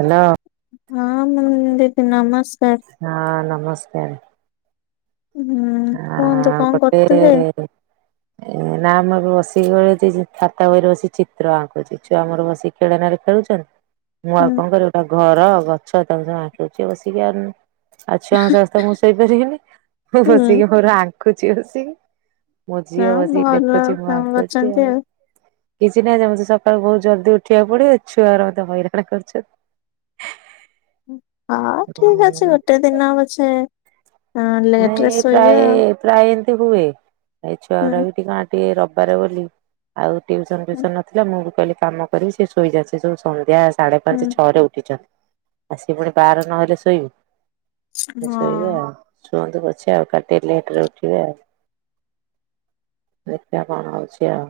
Hello. ହଁ ମାମୁନି ଦିଦି ନମସ୍କାର। ହଁ ନମସ୍କାର। [unintelligible] ହଁ କଣ ଗୋଟେ କରୁଥିଲେ? ଏ ନା ଆମର [unintelligible] ଖାତା ବହିରେ ବସିିକି ଚିତ୍ର ଆଙ୍କୁଚି। ଛୁଆ ଆମର ବସିକି ଖେଳନାରେ ଖେଳୁଚନ୍ତି। ମୁଁ ହୁଁ ଆଉ କଣ କରିବି ଗୋଟା ଘର ଗଛ ତାକୁ ସବୁ ଆଙ୍କୁଚି ବସିକି। [unintelligible] ଆ ଛୁଆ ଙ୍କୁ ସମସ୍ତ ଙ୍କୁ ମୁଁ ଶୋଇପାରିବିନି। ମୁଁ ହୁଁ ବସ୍ ଆଙ୍କୁଚି ବସିକି। ମୋ ହଁ ଝିଅ ବସିକି ଭଲ ଦେଖୁଚି ମୁଁ କାମ ଆଙ୍କୁଚି କରିଛନ୍ତି ଆଉ। କିଛି ନାହିଁ ମତେ ସକାଳୁ ବହୁତ ଜଲଦି ଉଠିବାକୁ ପଡିବ, ଛୁଆ ଗୁରା ମୋତେ ହଇରାଣ କରୁଚନ୍ତି। ହଁ ଠିକ୍ କରୁଛନ୍ତି ଅଛି ଗୋଟେ ଦିନ ପଛେ ହଁ ନାଇଁ ଲେଟରେ ଏ ପ୍ରାୟ ଶୋଇବେ ଆଉ। ପ୍ରାୟ ଏମିତି ହୁଏ। ଏ ଛୁଆ ହୁଁ ଗୁଡା ବି ଟିକେ କଣ ଟିକେ ରବିବାରେ ବୋଲି ଆଉ ଟ୍ୟୁସନ ହୁଁ ଫ୍ୟୁସନ ନଥିଲା। ମୁଁ ବି କହିଲି କାମ କରିବି ସେ ଶୋଇଯା। ସେ ସବୁ ସନ୍ଧ୍ୟା ସାଢେ ହୁଁ ପାଞ୍ଚ ଛଅରେ ଉଠିଛନ୍ତି। ଆ ସେ ପୁଣି ବାର ନହେଲେ ଶୋଇବେ। ଶୋଇବେ ହଁ ଆଉ। ସୁଅନ୍ତୁ ପଛେ ଆଉ କାଲି ଟିକେ ଲେଟ୍ ରେ ଉଠିବେ ଆଉ। ଦେଖିଆ କଣ ହଉଚି ଆଉ।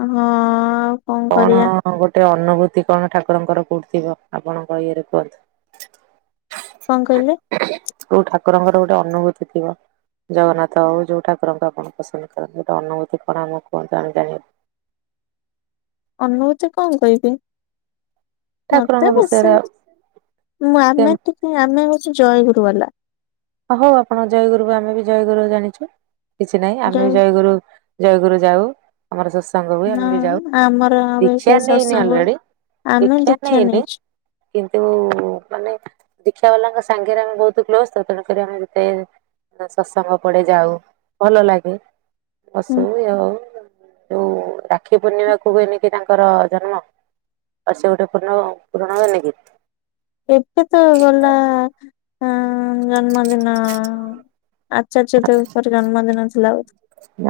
ହଁ ଆଉ କଣ କରିବା। କଣ ଗୋଟେ ଅନୁଭୂତି କଣ ଠାକୁରଙ୍କର କୋଉଠି ଥିବ ଆପଣଙ୍କ ଇଏରେ କୁହନ୍ତୁ। କଣ କହିଲେ? କୋଉ ଠାକୁରଙ୍କର ଗୋଟେ ଅନୁଭୂତି ଥିବ। ଜଗନ୍ନାଥ ହଉ ଯୋଉ ଠାକୁରଙ୍କୁ ଆପଣ ପସନ୍ଦ କରନ୍ତି ଗୋଟେ ଅନୁଭୂତି କଣ ଆମକୁ କୁହନ୍ତୁ ଆମେ ଜାଣିବାୁ ଅନୁଭୂତି କଣ କହିବି? ଠାକୁରଙ୍କ ମତେ ବିଷୟରେ ଆଉ [unintelligible] ମୁଁ କେମିତି ଆମେ ଟିକେ ଆମେ ହଉଚୁ ଜୟଗୁରୁ ବାଲା। ହଉ ଆପଣ ଜୟଗୁରୁ ବି ଆମେ ବି ଜୟଗୁରୁ ଜାଣିଚୁ। କିଛି ନାହିଁ ଆମେ ବି ଜୟ ଜୟଗୁରୁ ଜୟଗୁରୁ ଯାଉ ଆମର ସତସଙ୍ଗ ହୁଏ ଆମେ ବି ହଁ ଯାଉ। ଆମର ଏବେ ସେଇ ଦୀକ୍ଷା ନେଇନି ସତ୍ସଙ୍ଗ ଅଲରେଡି ଆମେ ଦୀକ୍ଷା ନେଇଚୁ। କିନ୍ତୁ ମାନେ ଦୀକ୍ଷା ବାଲାଙ୍କ ସାଙ୍ଗରେ ଆମେ ବହୁତ କ୍ଲୋଜ ତ ତେଣୁ ତେଣୁ ଆମେ ଯେତେ ସତ୍ସଙ୍ଗ ପଡେ ଯାଉ, ଭଲ ଲାଗେ। ହୁଁ ପଶୁ ଇ ହଉ ଯୋଉ ରାକ୍ଷୀ ପୂର୍ଣ୍ଣିମାକୁୁ ହୁଏନି କି ତାଙ୍କର ଜନ୍ମ। ଅ ସେ ଗୋଟେ ପୂର୍ଣ ପୂରଣ ହେବେନି କିି? ଏବେ ତ ଗଲା ଅ ଜନ୍ମଦିନ। ଆଚାର୍ଯ୍ୟ ଦେଙ୍କର ଜନ୍ମଦିନ ଥିଲା ବୋଧେ।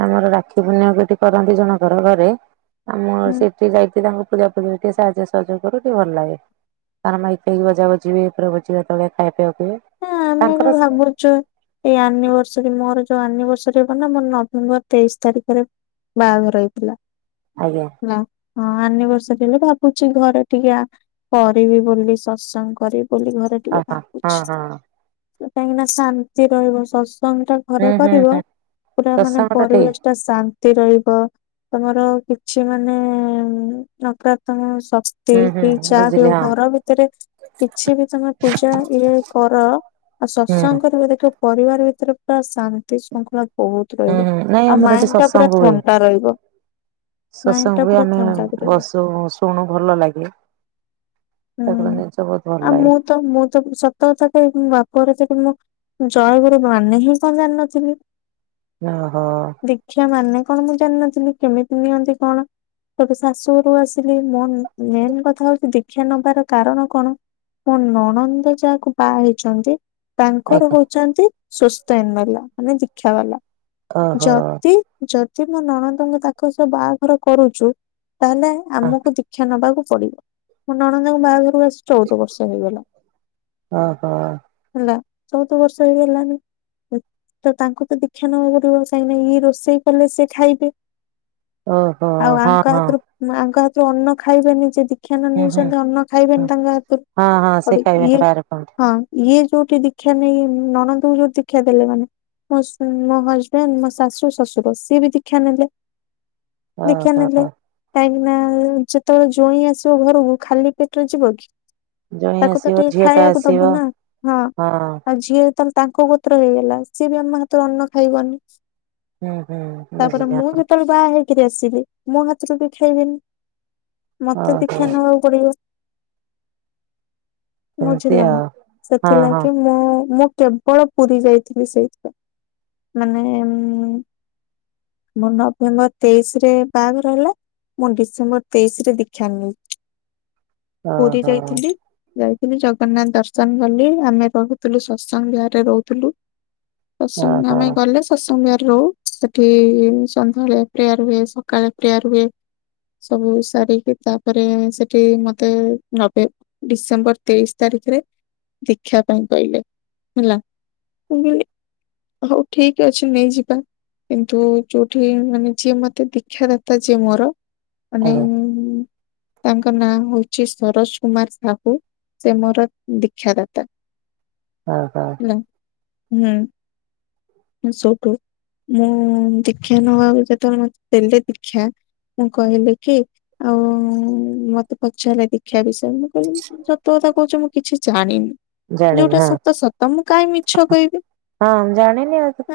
ଆମର ରାକ୍ଷୀ ପୂର୍ଣ୍ଣିମା କୁ ଏଠି କରନ୍ତି ଜଣଙ୍କର ଘରେ ଆମ ହଁ ସେଠ ଟି ଯାଇି ତାଙ୍କୁ ପୂଜା ପୂଜା ଟିକେ ସାହାଯ୍ୟ ସହଯୋଗ କରୁ ଟିକେ ଭଲ ଲାଗେ। ତାଙ୍କର ମାଇକି ଫାଇକି ବଜା ବୁଜି ହୁଏ ପୁରା ଭୋଜି ଭାତ ହୁଏ ଖାଇବା ପିଇବା ହୁଏ। ହଁ ଆମେ ତାଙ୍କର ବି ଭାବୁଛୁ ଏଇ ଆନିଭର୍ସରୀ ମୋର ଯୋଉ ଆନିଭର୍ସରୀ ହବ ନା ମୋ ନଭେମ୍ବର ତେଇଶ ତାରିଖରେ ବାହାଘର ହେଇଥିଲା। ଆଜ୍ଞା। ହେଲା ହଁ ଆନିବର୍ସରୀ ହେଲେ ଭାବୁଛି ଘରେ ଟିକେ କରିବି ବୋଲି ସତ୍ସଙ୍ଗ କରିବି ବୋଲି ଘରେ। ଓ ହଁ। ଅ ହଁ ହୁଁ କାହିଁକି ନା ଶାନ୍ତି ରହିବ ସତ୍ସଙ୍ଗ ଟା ଘରେ ହୁଁ କରିବ ହୁଁ ପୁରା ମାନେ ସତ୍ସଙ୍ଗ ଟା ଠିକ। ପରିବେଶ ପୁରା ଶାନ୍ତି ରହିବ। ତମର କିଛି ମାନେ ନକାତ୍କ ସକ୍ ହୁଁ ହୁଁ କ୍ତି ଯାହା ବି ବୁଝିଲି ହେଉ ହଁ ଘର ଭିତରେ କିଛି ବି ତମେ ପୂଜା ଇଏ କର ଆଉ ହୁଁ ସତ୍ସଙ୍ଗ କରିବ ଦେଖିବ ପରିବାର ଭିତରେ ପୁରା ଶାନ୍ତି ଶୃଙ୍ଖଳା ବହୁତ ହୁଁ ରହିବ ହୁଁ ନାଇଁ ଆଉ ଆମର ମାଇଣ୍ଡ ଟା ପୁରା ଥଣ୍ଟା ରହିବ। ମାଇଣ୍ଡ ଟା ସତସଙ୍ଗ ବି ପୁରା ଆମେ ଥଣ୍ଡା ବି ରହିବ। ବସୁ ଶୁଣୁ ଭଲ ଲାଗେ। ହୁଁ ଠାକୁରଙ୍କ ଜିନିଷ ବହୁତ ଭଲ ଆଉ ଲାଗେ ମୁଁ ତ ମୁଁ ତ ସତ କଥା କହିବି ମୁଁ ବାପଘରେ ଏତେ ମୁଁ ଜୟଗୁରୁ ମାନେ ହିଁ କ ଜାଣିିନଥିଲି। ଓ ହୋ। ଦିକ୍ଷା ମାନେ କଣ ମୁଁ ଜାଣିନଥିଲି କେମିତି ନିଅନ୍ତି କଣ? ତତେ ଶାଶୁରୁ ଆସିଲି ମୋ ମେନ୍ କଥା ହଉଛି ଦି ଦିକ୍ଷା ନବାର କାରଣ କଣ ମୋ ନଣନ୍ଦ ଯାହାକୁ ବାହା ହେଇଛନ୍ତି ତାଙ୍କର ଆଜ୍ଞା ହଉଛନ୍ତି ସ୍ଵସ୍ତୟନୀ ବାଲା ମାନେ ଦୀକ୍ଷା ବାଲା ଓହୋ। ଯଦି ଯଦି ମୋ ନଣନ୍ଦଙ୍କ ତାଙ୍କ ସହ ବାହାଘର କରୁଛୁ ତାହେଲେ ଆମକୁ ଦୀ୍କ୍ଷା ନବାକୁ ପଡିବ। ମଁ ନଣନ୍ଦଙ୍କ ବାହାଘରକୁ ଆସି ଚଉଦ ବର୍ଷ ହେଇଗଲା। ଓହୋ। ହେଲା ଚଉଦ ବର୍ଷ ହେଇ ଗଲାଣି। ତ ତାଙ୍କୁ ତ ଦୀକ୍ଷା ନବାକୁ ପଡିବ କାଇ ନା ଇଏ ରୋଷେଇ କଲେ ସିଏ ଖାଇବେ। ଓହୋ ଆଉ ହଁ ଆଙ୍କ ହଁ ହାତରୁ ଆଙ୍କ ହାତରୁ ଅନ୍ନ ଖାଇବେନି ଯେ ଦି ଦିକ୍ଷା ନ ହୁଁ ନେଇଛନ୍ତି ହୁଁ। ଅନ୍ନ ଖାଇବେନି ତାଙ୍କ ହାତରୁ ହଁ ହଁ ସେ ହେଟୁ ଇଏ ଖାଇବେନି ବାହାରେ କଣ ହଁ ଇଏ ଯୋଉଠି ଦୀକ୍ଷଷା ନେଇ ନଣନ୍ଦକୁ ଯୋଉ ଦୀକ୍ଷା ଦେଲେ ମାନେ ମୋ ହଜବେଣ୍ଡ ମୋ ଶାଶୁ ଶଶୁର ସିଏ ବି ଦିକ୍ଷା ନେଲେ। ଦିକ୍ଷା ନେଲେ ଓହୋ କାହିଁକି ନା ଯେତେବେଳେ ଜଇଁ ଆସ ତୋ ଘରକୁ ଖାଲି ପେଟରେ ଯିବ କି? ଜଣେ ତାକୁ ତ ଆସିବ ଟିକେ ଝିଅ ଟା ଖାଇବାକୁ ଆସିବ। ଦବୁ ନା ହଁ ଆଉ ଯିଏ ତାହେଲେ ତାଙ୍କ ତ୍ର ହେଇଗଲା ସିଏ ବି ଆମ ହାତରେ ଅନ୍ନ ଖାଇଗନି ହୁଁ ହୁଁ ତାପରେ ବୁଝିଲି ମୁଁ ହଁ ଯେତେବେଳେ ବାହା ହେଇକରି ଆସିବି ମୋ ହାତରୁ ବି ଛୁଇଁବେନି। ତ ଓହୋ ଦୀକ୍ଷା ନେବାକୁ ପଡିବ। ଏମିତି ବୁଝିଲ ନା ଆଉ। ହଁ ହଁ ସେଥିଲାଗି ମୁଁ ମୁଁ କେ କେବଳ ପୁରୀ ଯାଇଥିଲି ସେଇଥି ପାଇଁ ମାନେ ମୋ ନଭେମ୍ବର ତେଇଶି ରେ ବାଘଘର ହେଲା ମୁଁ ଡିସେମ୍ବର ତେଇଶ ରେ ଦି କ୍ଷା ନେଲି ପୁରୀ ଓହୋ ଯାଇଥିଲି। ଯାଇଥିଲି ଜଗନ୍ନାଥ ଦର୍ଶନ ଗଲି ଆମେ ରହୁଥିଲୁ ସତସଙ୍ଗ ଵିହରେ ରହୁଥିଲୁ। ସତସଙ୍ଗ ଓହୋ ଆମେ ଗଲେ ସତସଙ୍ଗ ବିହାରରେ ରହୁ ସେଠି ସନ୍ଧ୍ୟାରେ ପ୍ରେୟାର ହୁଏ ସକାଳେ ପ୍ରେୟାର ହୁଏ। ସବୁ ସାରିକି ତାପରେ ସେଠି ମତେ ନଭ ଡିସେମ୍ବର ତେଇଶି ତାରିଖରେ ଦୀକ୍ଷା ପାଇଁ କହିଲେ ହେଲା ମୁଁ କହିଲି ହଉ ଠିକ ଅଛି ନେଇଯିବା। କିନ୍ତୁ ଯୋଉଠି ମାନେ ଯିଏ ମତେ ଦୀକ୍ଷାଦାତା ଯିଏ ମୋର ମାନେ ଆଜ୍ଞା ତାଙ୍କ ନାଁ ହଉଛି ସରୋଜ କୁମାର ସାହୁ ସେ ମୋର ଦୀକ୍ଷା ଦାତା। [inaudible] ଅ ହଁ ହୁଁ ଶଉଠୁ [unintelligible] ମୁଁ ଦୀକ୍ଷା ନବାକୁ ଯେତେବେଳେ ମତେ ଦେଲେ ଦୀକ୍ଷା ମୁଁ କହିଲି କି ଆଉ ହଁ ମତେ ପଚାରିଲେ ଦୀକ୍ଷା ବିଷୟରେ ମୁଁ କହିଲି ସତ କଥା କହୁଛ ମୁଁ କିଛି ଜାଣିନି। ଜାଣିନି ଯୋଉଟା ହଁ। ସତ ସତ ମୁଁ କାହିଁକି ମିଛ କହିବି। ହଁ ଜାଣନି ଆଉ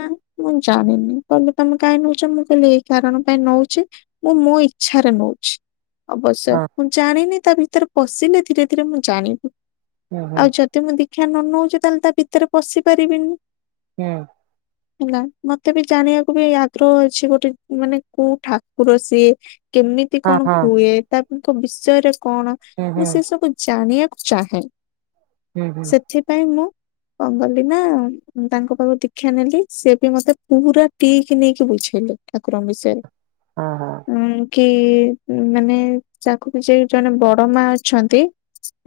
ମୁଁ ଜାଣିନି କହିଲେ ତମେ କାଇ ନଉଚ ମୁଁ କହିଲି ଏଇ କାରଣ ପାଇଁ ନଉଚି। ମୁଁ ମୋ ଇଚ୍ଛାରେ ନଉଛି। ଅବଶ୍ୟ ମୁଁ ଜାଣିନି ତା ଭିତରେ ପଶିଲେ ଧୀରେ ଧୀରେ ମୁଁ ଜାଣିବି ହଁ ହୁଁ ଆଉ ଯ ଯଦି ମୁଁ ଦୀକ୍ଷା ନ ନଉଚି ତାହେଲେ ତା ଭିତରେ ପଶି ପାରିବିନି। ହୁଁ [inaudible] ହେଲା ମତେ ବି ଜାଣିବାକୁ ବି ଆଗ୍ରହ ଅଛି ଗୋଟେ ମାନେ କୋଉ ଠାକୁର ସିଏ। କେମିତି ହଁ କଣ ହଁ ହୁଏ ତାଙ୍କ ବିଷୟରେ କଣ ହୁଁ ହୁଁ ମୁଁ ସେ ସବୁ ଜାଣିବାକୁ ଚାହେଁ। ହୁଁ ହୁଁ ସେଥିପାଇଁ ମୁଁ କଣ କାଲି ନା ତାଙ୍କ ପାଖକୁ ଦୀକ୍ଷା ନେଲି ସେ ବି ମତେ ପୁରା ଟିକି ନିକି ବୁଝେଇଲେ। ଠାକୁରଙ୍କ ବିଷୟରେ। ହଁ ହଁ ଉଁ କି ମାନେ ତାଙ୍କୁ ବିଯେଇ ଜଣେ ବଡ ମା ଅଛନ୍ତି।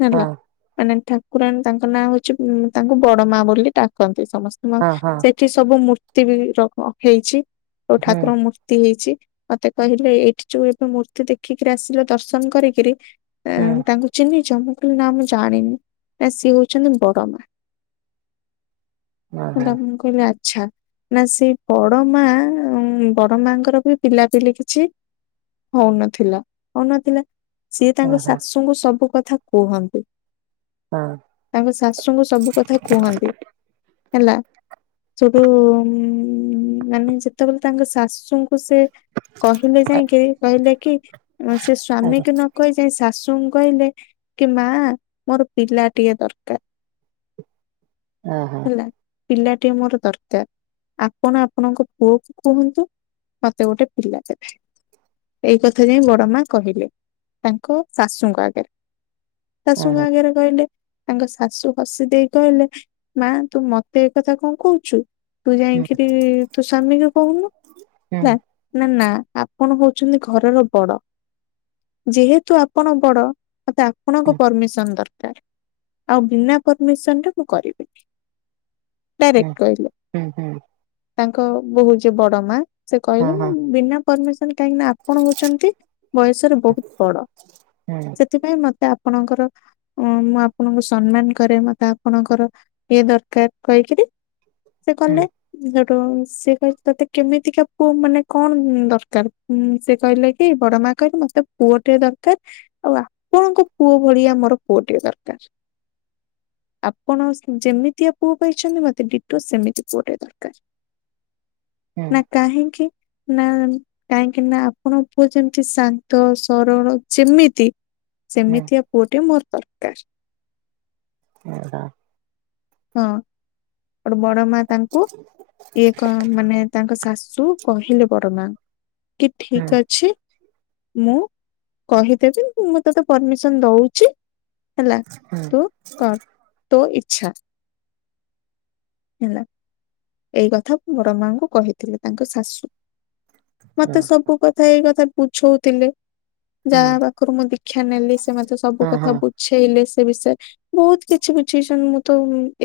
ହେଲା ହଁ ମାନେ ଠାକୁରାଣୀ ତାଙ୍କ ନାଁ ହଉଛି ତାଙ୍କୁ ବଡ ମା ବୋଲି ଡାକନ୍ତି ସମସ୍ତେ ମା ହଁ ହଁ ସେ ଏଠି ସବୁ ମୂର୍ତ୍ତି ବି ର ହେଇଛି ସବୁ ହୁଁ ଠାକୁରଙ୍କ ମୂର୍ତ୍ତି ମୂର୍ତ୍ତି ହେଇଛି ମତେ କହିଲେ ଏଇଠି ଯୋଉ ଏବେ ମୂର୍ତ୍ତି ଦେଖିକିରି ଆସିଲ ଦର୍ଶନ କରିକିରି ହୁଁ ତାଙ୍କୁ ଚିହ୍ନିଚ ମୁଁ କହିଲି ନା ମୁଁ ଜାଣିନି ନା ସିଏ ହଉଛନ୍ତି ବଡମା। ଓହୋ ହେଲା ମୁଁ କହିଲି ଆଚ୍ଛା। ନା ସେ ବଡ ମା ବଡ ମାଙ୍କର ବି ପିଲାପିଲି କିଛି ହଉନଥିଲା। ହଉନଥିଲା ସିଏ ଓହୋ ତାଙ୍କ ହଁ ଶାଶୁଙ୍କୁ ସବୁ କଥା କୁହନ୍ତି। ହଁ ତାଙ୍କ ଶାଶୁଙ୍କୁ ସବୁ କଥା କୁହନ୍ତି ହେଲା। ସେଠୁ ଉ ମାନେ ଯେତେବେଳେ ତାଙ୍କ ଶାଶୁଙ୍କୁ ସେ କହିଲେ ଯାଇକି କହିଲେ କି ସେ ସ୍ଵାମୀ ଆଜ୍ଞା କି ନ କହି ଯାଇ ଶାଶୁଙ୍କୁ କହିଲେ କି ମା ମୋର ପିଲା ଟିଏ ଦରକାର। [inaudible] ଅ ହଁ ହେଲା ପିଲାଟିଏ ମୋର ଦରକାର ଆପଣ ଆପଣଙ୍କ ପୁଅଙ୍କୁ କୁହନ୍ତୁ। ମତେ ଗୋଟେ ପିଲା ଦେବେ ଏଇ କଥା ଯାଇ ବ ଡ଼ମା କହିଲେ ତାଙ୍କ ଶାଶୁଙ୍କ ଆଗରେ ଓହୋ ଶାଶୁଙ୍କ ଆଗରେ କହିଲେ। ତାଙ୍କ ଶାଶୁ ହସିଦେଇ କହିଲେ, ମା ତୁ ମତେ ଏ କଥା କଣ କହୁଚୁ? ତୁ ହୁଁ ଯାଇଙ୍କିରି ତୁ ସ୍ଵାମୀକୁ କହୁନୁ ହେଲା। ହୁଁ ନା, ନା ଆପଣ ହଉଛନ୍ତି ଘରର ବଡ। ଯେହେତୁ ଆପଣ ବଡ, ମତେ ଆପଣଙ୍କ ପରମିସନ୍ ଦରକାର୍। ଆଉ ବିନା ପରମିସନ୍ ରେ ମୁଁ କରିବିନି। ହୁଁ ହୁଁ ଡାଇରେକ୍ଟ କହିଲେ, ହୁଁ ହୁଁ ତାଙ୍କ ବୋହୁ ଯିଏ ବଡ ମା। ସେ ହଁ କହିଲେ ହଁ ମୁଁ ବିନା ପରମିସନ୍ କାହିଁକି ନା ଆପଣ ହଉଚନ୍ତି ବୟସରେ ବହୁତ୍ ବଡ, ହୁଁ ସେଥିପାଇଁ ମତେ ଆପଣଙ୍କର ଅ ମୁଁ ଆପଣଙ୍କୁ ସମ୍ମାନ କରେ, ମତେ ଆପଣଙ୍କର ଇଏ ଦରକାର୍ କହିକିରି ସିଏ କଲେ ହୁଁ [unintelligible] ଟୁ, ସିଏ କହିଲେ ତତେ କେମିତିକା ପୁଅ ମାନେ କଣ ଦରକାର୍ ଉଁ ସିଏ କହିଲେ କି ବଡ ମା କହିଲେ ମତେ ପୁଅ ଟେ ଦରକାର୍। ଆଉ ଆପଣଙ୍କ ପୁଅ ଭଳିଆ ମୋର ପୁଅଟିଏ ଦରକାର୍। ଆପଣ ଯେମିତିଆ ପୁଅ ପାଇଛନ୍ତି ମତେ ଡିଟୋ ସେମିତି ପୁଅଟାଏ ଦରକାର୍। ହୁଁ ନା କାହିଁକି, ନା କାହିଁକିନା ଆପଣ ପୁଅ ଯେମିତି ଶାନ୍ତ ସରଳ ଯେମିତି ହୁଁ ସେମିତିଆ ପୁଅଟିଏ ମୋର ଦରକାର୍। [inaudible] ହଁ। ହୋଉଟୁ ବଡ ମା ତାଙ୍କୁ ଇଏ କଣ ମାନେ ତାଙ୍କ ଶାଶୁ କହିଲେ ବଡ ମାଙ୍କୁ କି ହୁଁ ଠିକ୍ ଅଛି ମୁଁ କହିଦେବି ମୁଁ ତୋତେ ପରମିସନ୍ ଦଉଚି ହେଲା, ହୁଁ ତୁ କର୍ ତୋ ଇଚ୍ଛା। ହେଲା। ଏଇ କଥା ମୋ ବଡ଼ମାଙ୍କୁ କହିଥିଲେ ତାଙ୍କ ଶାଶୁ, ହୁଁ ମତେ ସବୁ କ ଥା ଏଇ କଥା ବୁଝଉଥିଲେ, ହୁଁ ଯାହା ପାଖରୁ ମୁଁ ଦୀକ୍ଷା ନେଲି ସେ ମତେ ହଁ ସବୁକଥା ହଁ ବୁ ବୁଝେଇଲେ ସେ ବିଷୟରେ। ବହୁତ୍ କିଛି ବୁଝେଇଛନ୍ତି, ମୁଁ ତ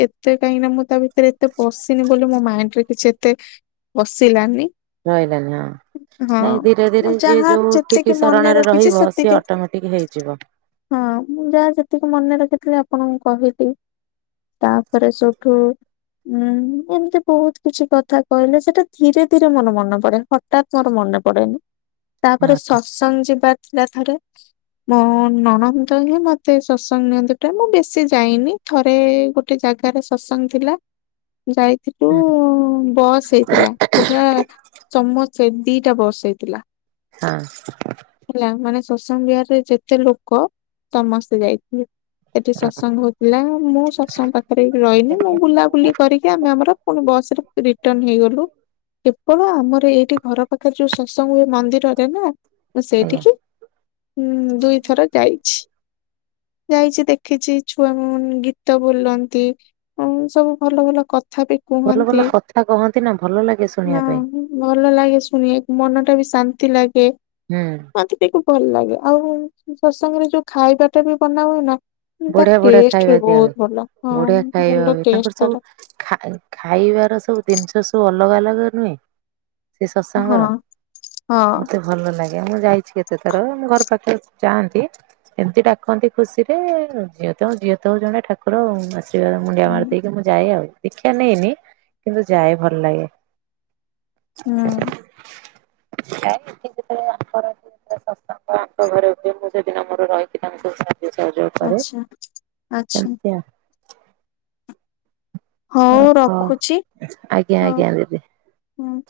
ଏତେ କାହିଁକିନା ମୁଁ ତା ଭିତରେ ଏତେ ପଶିନି। ମୁଁ କହିଲି ମୋ ମାଇଣ୍ଡରେ କିଛି ଏତେ ପସିଲାନି। ରହିଲାନି ହଁ। ନାଇଁ ମୁଁ ଧୀରେ-ଧୀରେ ଯିଏ ଯାହା ଯେତିକି ଯୋଉଠିକି ମନେ ଶରଣରେ ରଖିଛି ରହିବ, ସିଏ ସେତିକି ଅଟୋମେଟିକ୍ ହେଇଯିବ। ହଁ ମୁଁ ଯାହା ଯେତିକି ମନେ ରଖିଥିଲି ଆପଣଙ୍କୁ କହିଲି। ତାପରେ ସୋଉଠୁ ଉଁ ଏମ୍ତି ବହୁତ୍ କିଛି କଥା କହିଲେ, ସେଟା ଧୀରେ-ଧୀରେ ମୋର ମନେ ପଡେ ହଟାତ୍ ମୋର ମନେ ପଡେନି। ତାପରେ ହଁ ସତ୍ସଙ୍ଗ ଯିବାର ଥିଲା ଥରେ। ମୋ ନଣନ୍ଦ ହିଁ ମତେ ସତ୍ସଙ୍ଗ ନିଅନ୍ତି ପ୍ରାୟ, ମୁଁ ବେଶୀ ଯାଇନି। ଥରେ ଗୋଟେ ଜାଗାରେ ସତ୍ସଙ୍ଗ ଥିଲା। ଯାଇଥିଲୁ ହଁ ହଁ, ବସ୍ ହେଇଥିଲା। ପୁରା ସମସ୍ତେ ଦିଟା ବସ୍ ହେଇଥିଲା। ହଁ। ହେଲା ମାନେ ସତ୍ସାଙ୍ଗ ବିହାରରେ ଯେତେ ଲୋକ ସମସ୍ତେ ଯାଇଥିଲେ। ସେଠି ସତ୍ସଙ୍ଗ ହଉଥିଲା ମୁଁ ସତ୍ସଙ୍ଗ ପାଖେରେ ରହିନି, ମୁଁ ବୁଲାବୁଲି [unintelligible] ଆମେ ଆମର ପୁଣି ବସ୍ ରେ ରିଟର୍ନ ହେଇଗଲୁ। କେବଳ ଆମର ଏଇଠି ଘର ପାଖେରେ ଯୋଉ ସତ୍ସଙ୍ଗ ହୁଏ ମନ୍ଦିରରେ ନା, ମୁଁ ଆଜ୍ଞା ସେଇଠିକି ଉଁ ଦୁଇଥର ଯାଇଛି। ଯାଇଛି ଦେଖିଛି ଛୁଆ [unintelligible] ଗୀତ ବୋଲନ୍ତି [unintelligible] ସବୁ ଭଲ-ଭଲ କଥା ବି କୁହନ୍ତି। ଭଲ-ଭଲ କଥା କହନ୍ତି ନା, ଭଲ ଲାଗେ ହଁ ଶୁଣିବା ପାଇଁ। ଭଲ ଲାଗେ ଶୁଣିଆକୁ, ମନଟା ବି ଶାନ୍ତି ଲାଗେ। ହୁଁ। ମତେ ଟିକେ ଭଲ ଲାଗେ ଆଉ ସତ୍ସଙ୍ଗ ରେ ଯୋଉ ଖାଇବାଟା ବି ବନା ହୁଏ ନା ତାର ବଢିଆ ବଢିଆ ଟେଷ୍ଟ ଖାଇବା ବି ଦିଆ ହୁଏ ବହୁତ ଭଲ ହଁ ବଢିଆ ଖାଇବା ଭଲ ହୁଏ ତାଙ୍କର ଟେଷ୍ଟ। ସବୁ ତାର। ଖାଇ ଖାଇବାର ସବୁ ଜିନିଷ ସବୁ ଅଲଗା ଅଲଗା ନୁହେଁ। ସେ ହଁ ଶତ୍ସଙ୍ଗର ହଁ ମତେ ଭଲ ଲାଗେ ମୁଁ ଯାଇଛି କେତେ ଥର ଆମ ଘର ପାଖରେ ତ ଚାହାନ୍ତି ଏମିତି ଡାକନ୍ତି ଖୁସିରେ ତ ଝଅ ତ ହଉ ଜଣେ ଠାକୁର। ଆଶୀର୍ବାଦ ମୁଣ୍ଡିଆ ମାରି ଦେଇକି ମୁଁ ଯାଏ ଆଉ ଦୀକ୍ଷା ନେଇନି କିନ୍ତୁ ଯାଏ ଭଲ ଲାଗେ। ହୁଁ। ଏଠି ଯେତେବେଳେ [unintelligible] ସତ୍ସଙ୍ଗ ଆଙ୍କ ଘରେ ହୁଏ ମୁଁ ସେଦିନ ମୋର ରହିକି ତାଙ୍କୁ ସବୁ ଆଚ୍ଛା। ଆଚ୍ଛା ଚାଲିଚି ଆଉ। ଓ ହଉ ହ ରଖୁଛି। ଆଜ୍ଞା ହଁ ଆଜ୍ଞା ଦିଦି। ହୁଁ।